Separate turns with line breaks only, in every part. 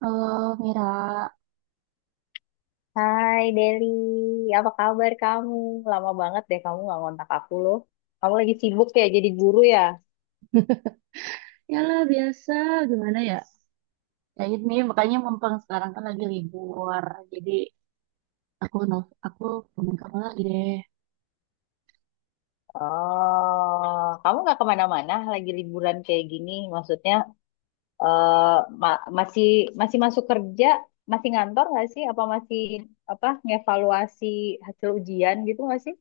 Halo, Mira.
Hai Deli, apa kabar kamu? Lama banget deh kamu nggak ngontak aku loh. Kamu lagi sibuk ya jadi guru ya?
Yalah biasa, gimana ya? Ya ini makanya mumpung sekarang kan lagi libur. Jadi aku temen kamu lagi deh.
Oh, kamu nggak kemana-mana lagi liburan kayak gini? Maksudnya eh, ma- masih masih masuk kerja, masih ngantor nggak sih? Apa masih apa ngevaluasi hasil ujian gitu nggak sih?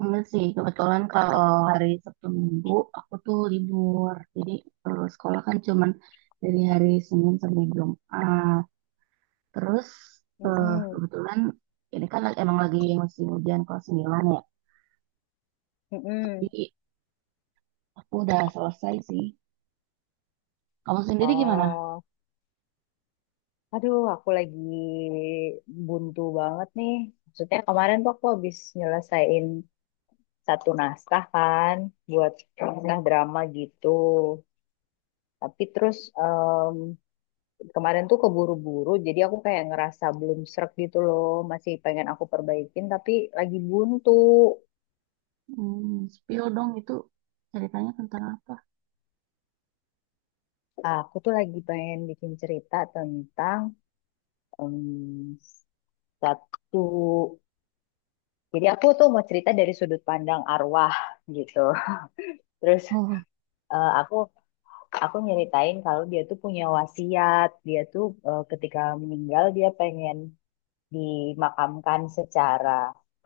Enggak sih, kebetulan kalau hari Sabtu Minggu aku tuh libur. Jadi kalau sekolah kan cuman dari hari Senin sampai Jumat. Terus
Mm-mm,
kebetulan ini kan emang lagi musim hujan kelas 9 ya.
mm-mm.
Tapi aku udah selesai sih. Kamu sendiri gimana?
Oh, aduh aku lagi buntu banget nih. Maksudnya kemarin tuh aku habis nyelesain satu naskah kan buat naskah drama gitu. Tapi terus kemarin tuh keburu-buru jadi aku kayak ngerasa belum srek gitu loh, masih pengen aku perbaikin tapi lagi buntu.
Hmm, spill dong, itu ceritanya tentang apa?
Ah, aku tuh lagi pengen bikin cerita tentang em, satu jadi aku tuh mau cerita dari sudut pandang arwah gitu. Terus
Oh.
eh, aku aku nyeritain kalau dia tuh punya wasiat, dia tuh ketika meninggal dia pengen dimakamkan secara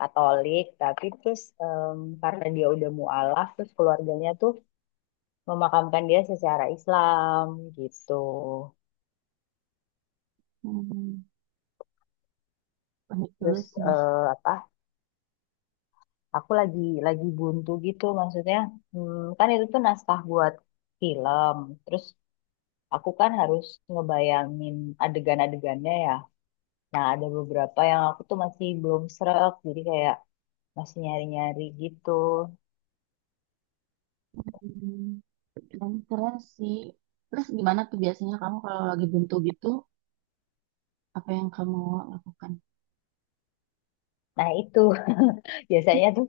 Katolik, tapi terus karena dia udah mualaf, terus keluarganya tuh memakamkan dia secara Islam gitu.
Hmm, unik juga
Terus
sih.
apa? Aku lagi buntu gitu, maksudnya kan itu tuh naskah buat film. Terus aku kan harus ngebayangin adegan-adegannya ya. Nah, ada beberapa yang aku tuh masih belum srek, jadi kayak masih nyari-nyari gitu.
Hmm, dan keren sih. Terus gimana tuh biasanya kamu kalau lagi buntu gitu, apa yang kamu lakukan?
Nah, itu biasanya tuh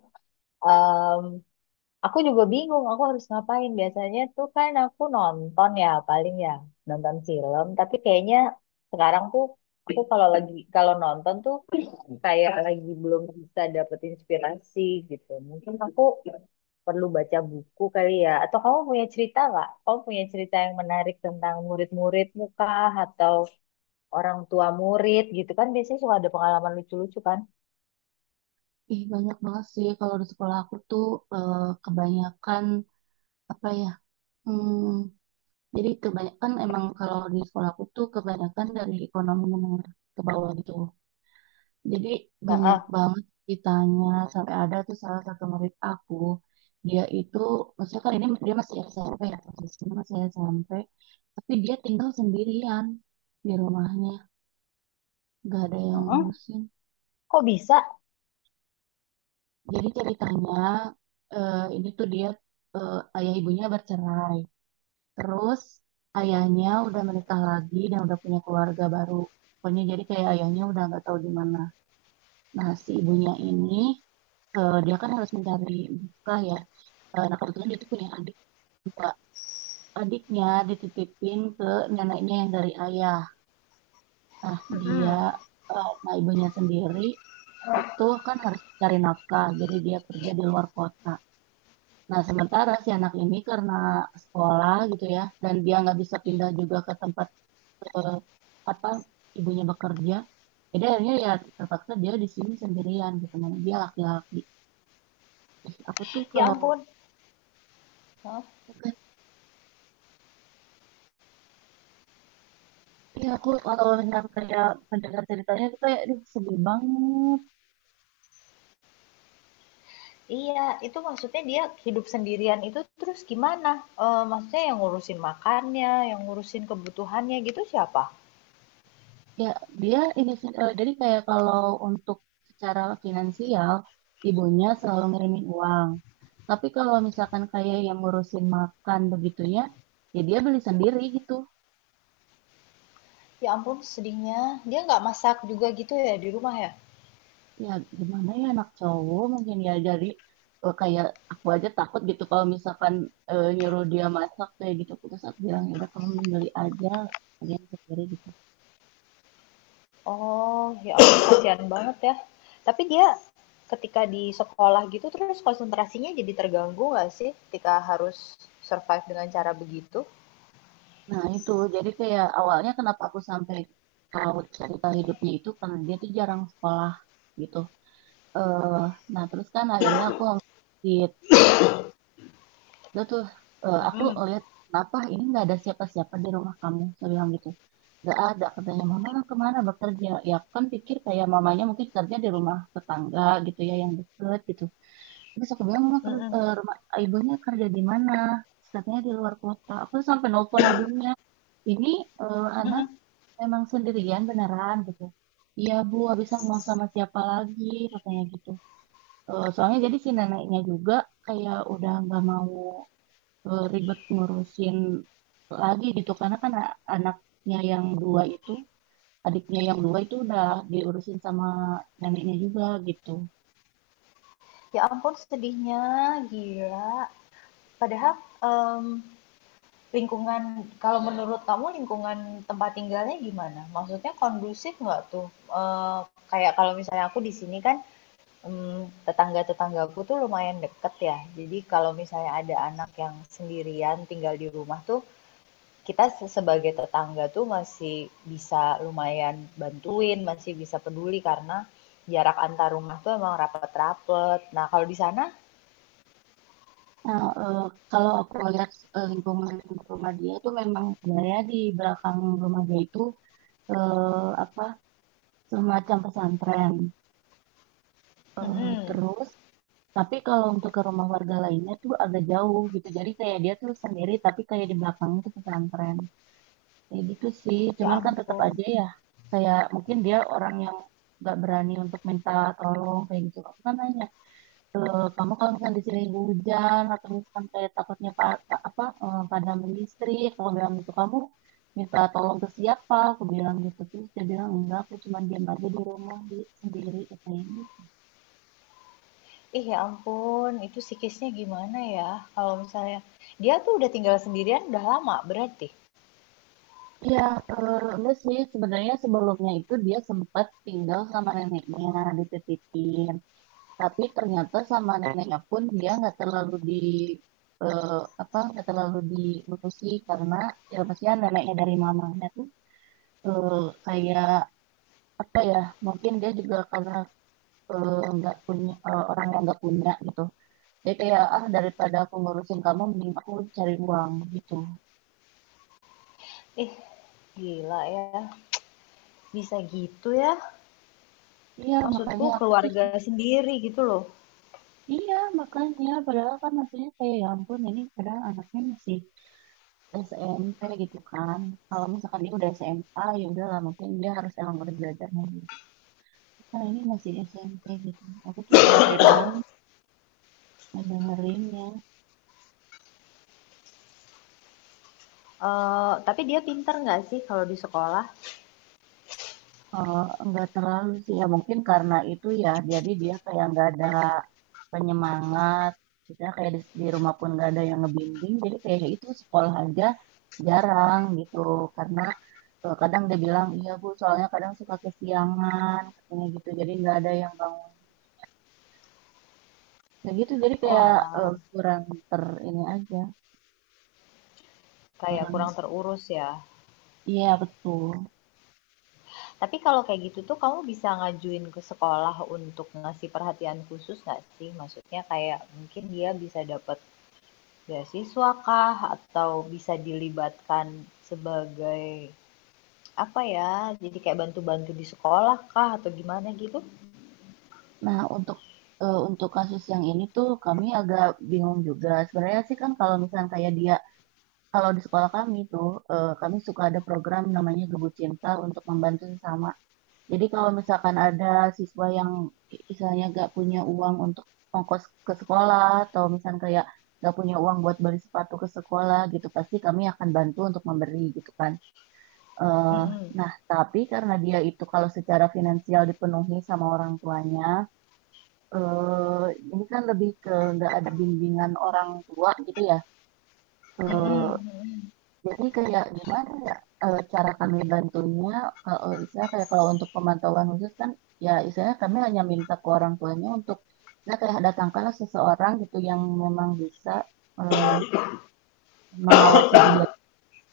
aku juga bingung, aku harus ngapain. Biasanya tuh kan aku nonton ya, paling ya nonton film. Tapi kayaknya sekarang tuh aku kalau nonton tuh kayak lagi belum bisa dapet inspirasi gitu. Mungkin aku perlu baca buku kali ya. Atau kamu punya cerita nggak? Kamu punya cerita yang menarik tentang murid-murid muka atau orang tua murid gitu kan? Biasanya suka ada pengalaman lucu-lucu kan?
Ih, banyak banget sih kalau di sekolah aku tuh, eh, kebanyakan apa ya? Hmm, jadi kebanyakan emang kalau di sekolah aku tuh kebanyakan dari ekonomi menengah ke bawah gitu. Jadi banyak
Heeh.
banget ditanya, sampai ada tuh salah satu murid aku, dia itu maksudnya kan ini dia masih SMP ya, posisinya masih SMP, tapi dia tinggal sendirian di rumahnya, gak ada yang
Heeh.
ngurusin.
Kok bisa?
Jadi ceritanya ini tuh dia, ayah ibunya bercerai, terus ayahnya udah menikah lagi dan udah punya keluarga baru. Pokoknya jadi kayak ayahnya udah nggak tahu di mana. Nah, si ibunya ini, dia kan harus mencari nafkah ya. Nah, kebetulan dia tuh punya adik dua. Adiknya dititipin ke neneknya yang dari ayah. Nah, dia,
Heeh.
nah, ibunya sendiri itu kan harus cari nafkah, jadi dia kerja di luar kota. Nah, sementara si anak ini karena sekolah gitu ya, dan dia nggak bisa pindah juga ke tempat eh, apa ibunya bekerja, jadi akhirnya ya terpaksa dia di sini sendirian gitu, mana dia laki-laki. Ih, aku tuh
Ya
kalau,
ampun.
ya aku kalau mendengar ceritanya tuh kayak aduh sedih banget.
Iya, itu maksudnya dia hidup sendirian itu terus gimana? Maksudnya yang ngurusin makannya, yang ngurusin kebutuhannya gitu siapa?
Ya dia ini sih, jadi kayak kalau untuk secara finansial ibunya selalu ngirimin uang, tapi kalau misalkan kayak yang ngurusin makan begitunya ya dia beli sendiri gitu.
Ya ampun sedihnya, dia nggak masak juga gitu ya di rumah ya?
Ya gimana ya, anak cowok mungkin ya, jadi kayak aku aja takut gitu kalau misalkan nyuruh dia masak kayak gitu. Terus aku bilang ya udah, kamu beli aja kalian sendiri gitu.
Oh, ya ampun kasihan banget ya. Tapi dia ketika di sekolah gitu terus konsentrasinya jadi terganggu nggak sih ketika harus survive dengan cara begitu?
Nah, itu jadi kayak awalnya kenapa aku sampai tahu cerita hidupnya itu karena dia tuh jarang sekolah gitu. eh nah, terus kan akhirnya aku ngeliat dia tuh, aku
Mhm,
ngeliat kenapa ini nggak ada siapa-siapa di rumah kamu, saya bilang gitu. Nggak ada, katanya. Mama kemana bekerja? Ya aku kan pikir kayak mamanya mungkin kerja di rumah tetangga gitu ya yang deket gitu. Terus aku bilang
mhm,
rumah ibunya kerja di mana? Terus katanya di luar kota. Aku sampai nelfon ibunya, ini anak
mhm.
emang sendirian beneran gitu. Iya Bu, habis aku mau sama siapa lagi, katanya gitu. Eh, soalnya jadi si neneknya juga kayak udah nggak mau, ribet ngurusin lagi gitu, karena kan anaknya yang dua itu, adiknya yang dua itu udah diurusin sama neneknya juga gitu.
Ya ampun sedihnya, gila. Padahal, mmm, lingkungan kalau menurut kamu lingkungan tempat tinggalnya gimana? Maksudnya kondusif nggak tuh? Kayak kalau misalnya aku di sini kan tetangga-tetanggaku tuh lumayan deket ya. Jadi kalau misalnya ada anak yang sendirian tinggal di rumah tuh kita sebagai tetangga tuh masih bisa lumayan bantuin, masih bisa peduli karena jarak antar rumah tuh emang rapet-rapet. Nah kalau di sana,
Nah, kalau aku lihat lingkungan rumah dia tuh memang sebenarnya di belakang rumah dia itu eh, apa semacam pesantren. Eh,
mm-mm.
terus tapi kalau untuk ke rumah warga lainnya tuh agak jauh gitu. Jadi kayak dia tuh sendiri, tapi kayak di belakangnya tuh pesantren. Kayak gitu sih.
Ya
Cuman kan tetap
ampun.
aja ya. Saya, mungkin dia orang yang nggak berani untuk minta tolong kayak gitu. Aku kan nanya, "E, kamu kalau misalnya di sini hujan atau misalkan kayak takutnya padam listrik, kalau bilang gitu kamu minta tolong ke siapa? Aku bilang gitu, terus dia bilang enggak, aku cuma diam aja di rumah di sendiri, katanya.
Ih, ya ampun, itu psikisnya gimana ya? Kalau misalnya dia tuh udah tinggal sendirian udah lama berarti.
Iya, enggak sih. Sebenarnya sebelumnya itu dia sempat tinggal sama neneknya, dititipin. Tapi ternyata sama neneknya pun dia nggak terlalu di eh, apa nggak terlalu diurusi, karena ya maksudnya neneknya dari mamanya tuh, eh, kayak apa ya? Mungkin dia juga karena eh, nggak punya eh, orang yang nggak punya gitu. Dia kayak ah, daripada aku ngurusin kamu, mending aku cari uang gitu.
Ih, gila ya. Bisa gitu ya.
Iya,
Maksudku
makanya aku tuh,
keluarga sendiri gitu loh.
iya makanya padahal kan maksudnya kayak ya ampun ini padahal anaknya masih SMP gitu kan. Kalau misalkan dia udah SMA ya udahlah, mungkin dia harus emang udah belajar lagi. Nah ini masih SMP gitu. Aku tuh sampai nang dengerinnya.
Tapi dia pinter nggak sih kalau di sekolah?
Eh, nggak terlalu sih, ya mungkin karena itu ya, jadi dia kayak nggak ada penyemangat misalnya kayak di rumah pun nggak ada yang ngebimbing, jadi kayak itu sekolah aja jarang gitu karena kadang dia bilang iya bu, soalnya kadang suka kesiangan, katanya gitu, jadi nggak ada yang bangun kayak gitu. Jadi
Oh
kayak
alah,
kurang ter ini aja
kayak
kurang,
kurang terurus ya.
iya betul.
Tapi kalau kayak gitu tuh kamu bisa ngajuin ke sekolah untuk ngasih perhatian khusus nggak sih? Maksudnya kayak mungkin dia bisa dapat beasiswa kah? Atau bisa dilibatkan sebagai, apa ya, jadi kayak bantu-bantu di sekolah kah? Atau gimana gitu?
Nah untuk untuk kasus yang ini tuh kami agak bingung juga sebenarnya sih, kan kalau misalnya kayak dia, kalau di sekolah kami tuh, kami suka ada program namanya Gebu Cinta untuk membantu sesama. Jadi kalau misalkan ada siswa yang misalnya gak punya uang untuk ongkos ke sekolah atau misalnya kayak gak punya uang buat beli sepatu ke sekolah gitu, pasti kami akan bantu untuk memberi gitu kan. Eh,
Mhm,
nah, tapi karena dia itu kalau secara finansial dipenuhi sama orang tuanya, eh, ini kan lebih ke nggak ada bimbingan orang tua gitu ya.
mhm,
Eh,
mhm,
jadi kayak gimana ya, cara kami bantunya kalau misalnya kayak kalau untuk pemantauan khusus kan, ya istilahnya kami hanya minta ke orang tuanya untuk, saya kayak datangkanlah seseorang gitu yang memang bisa eh, mengawasi dia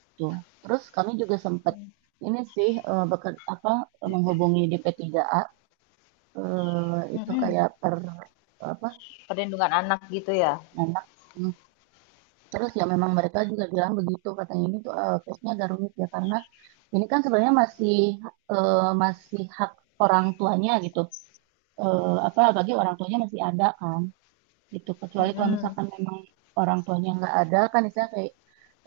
gitu. Terus kami juga sempat
mhm,
ini sih, eh, beker- apa menghubungi DP3A, itu
mhm.
kayak per apa
Perlindungan anak gitu ya?
anak. Hmm. Terus ya memang mereka juga bilang begitu, katanya ini tuh case-nya agak rumit ya, karena ini kan sebenarnya masih eh, masih hak orang tuanya gitu. Eh, apa bagi orang tuanya masih ada kan gitu. Kecuali kalau
Mhm,
misalkan memang orang tuanya nggak ada kan, misalnya kayak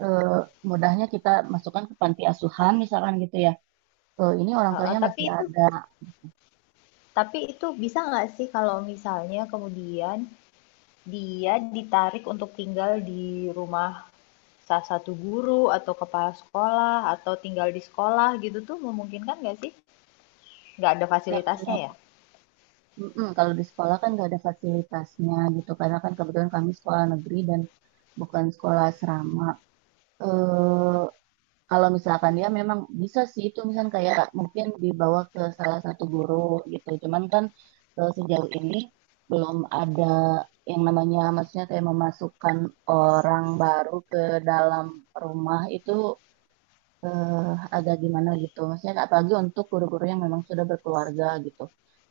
eh, mudahnya kita masukkan ke panti asuhan misalkan gitu ya. Eh, ini orang
heeh,
tuanya
tapi
masih
itu
ada.
tapi itu bisa nggak sih kalau misalnya kemudian dia ditarik untuk tinggal di rumah salah satu guru atau kepala sekolah atau tinggal di sekolah gitu tuh memungkinkan nggak sih? Nggak ada
Ya
fasilitasnya
kalau,
ya?
mm-mm, kalau di sekolah kan nggak ada fasilitasnya gitu karena kan kebetulan kami sekolah negeri dan bukan sekolah asrama. Eh, kalau misalkan dia memang bisa sih itu, misalkan kayak mungkin dibawa ke salah satu guru gitu. Cuman kan sejauh ini belum ada yang namanya maksudnya kayak memasukkan orang baru ke dalam rumah itu eh, agak gimana gitu. Maksudnya apalagi untuk guru-guru yang memang sudah berkeluarga gitu.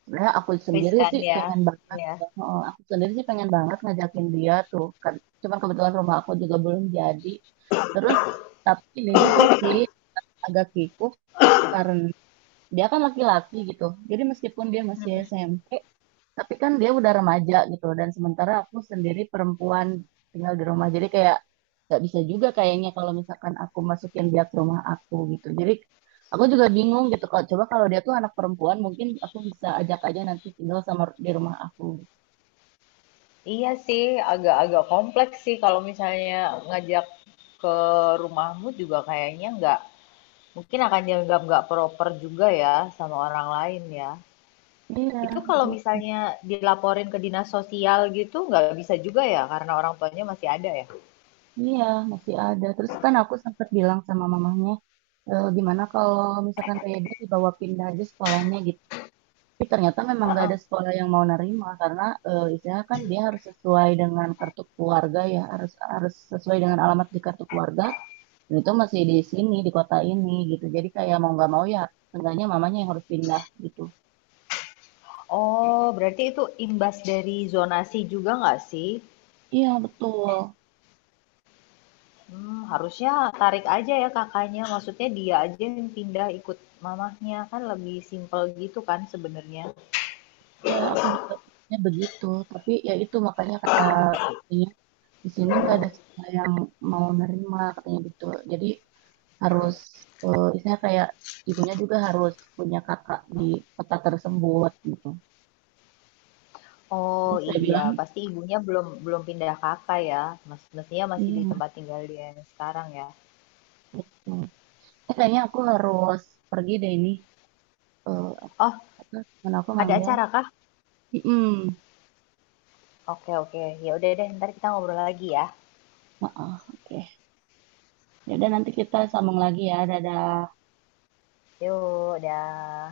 Sebenarnya
Riskan ya, ya.
aku sendiri sih pengen banget ngajakin dia tuh. Kan- Cuman kebetulan rumah aku juga belum jadi. Terus tapi ini juga sih agak kikuk karena dia kan laki-laki gitu. Jadi meskipun dia masih
Mm-hmm.
SMP, tapi kan dia udah remaja gitu. Dan sementara aku sendiri perempuan tinggal di rumah. Jadi kayak nggak bisa juga kayaknya kalau misalkan aku masukin dia ke rumah aku gitu. Jadi aku juga bingung gitu. Kalau coba kalau dia tuh anak perempuan, mungkin aku bisa ajak aja nanti tinggal sama di rumah aku. Gitu.
Iya sih, agak-agak kompleks sih kalau misalnya ngajak ke rumahmu juga kayaknya nggak mungkin akan dianggap nggak proper juga ya sama orang lain ya.
Iya,
Itu kalau
betul.
misalnya dilaporin ke dinas sosial gitu nggak bisa juga ya karena orang tuanya masih ada ya.
Iya, masih ada. Terus kan aku sempat bilang sama mamanya, e, gimana kalau misalkan kayak dia dibawa pindah aja sekolahnya. Tapi ternyata memang nggak
Heeh.
ada sekolah yang mau nerima karena istilahnya kan dia harus sesuai dengan kartu keluarga ya, harus harus sesuai dengan alamat di kartu keluarga, dan itu masih di sini di kota ini gitu. Jadi kayak mau nggak mau ya, seenggaknya mamanya yang harus pindah gitu.
Oh, berarti itu imbas dari zonasi juga nggak sih?
Iya betul,
Harusnya tarik aja ya kakaknya, maksudnya dia aja yang pindah ikut mamahnya, kan lebih simpel gitu kan sebenarnya.
ya aku juga pikirnya begitu. Tapi ya itu makanya kata dia, di sini nggak ada sekolah yang mau nerima, katanya gitu. Jadi harus istilahnya kayak ibunya juga harus punya kakak di kota tersebut gitu.
Oh
Terus saya
iya,
bilang,
pasti ibunya belum belum pindah Kakak ya, mestinya masih di
iya,
tempat tinggal dia yang sekarang ya.
betul. Eh, kayaknya aku harus pergi deh ini. Eh,
Oh,
apa, teman aku
ada
manggil.
acara kah?
Hmm,
Oke oke, ya udah deh, entar kita ngobrol lagi ya.
maaf. Oke. Yaudah, nanti kita sambung lagi ya. Dadah.
Yuk, dah.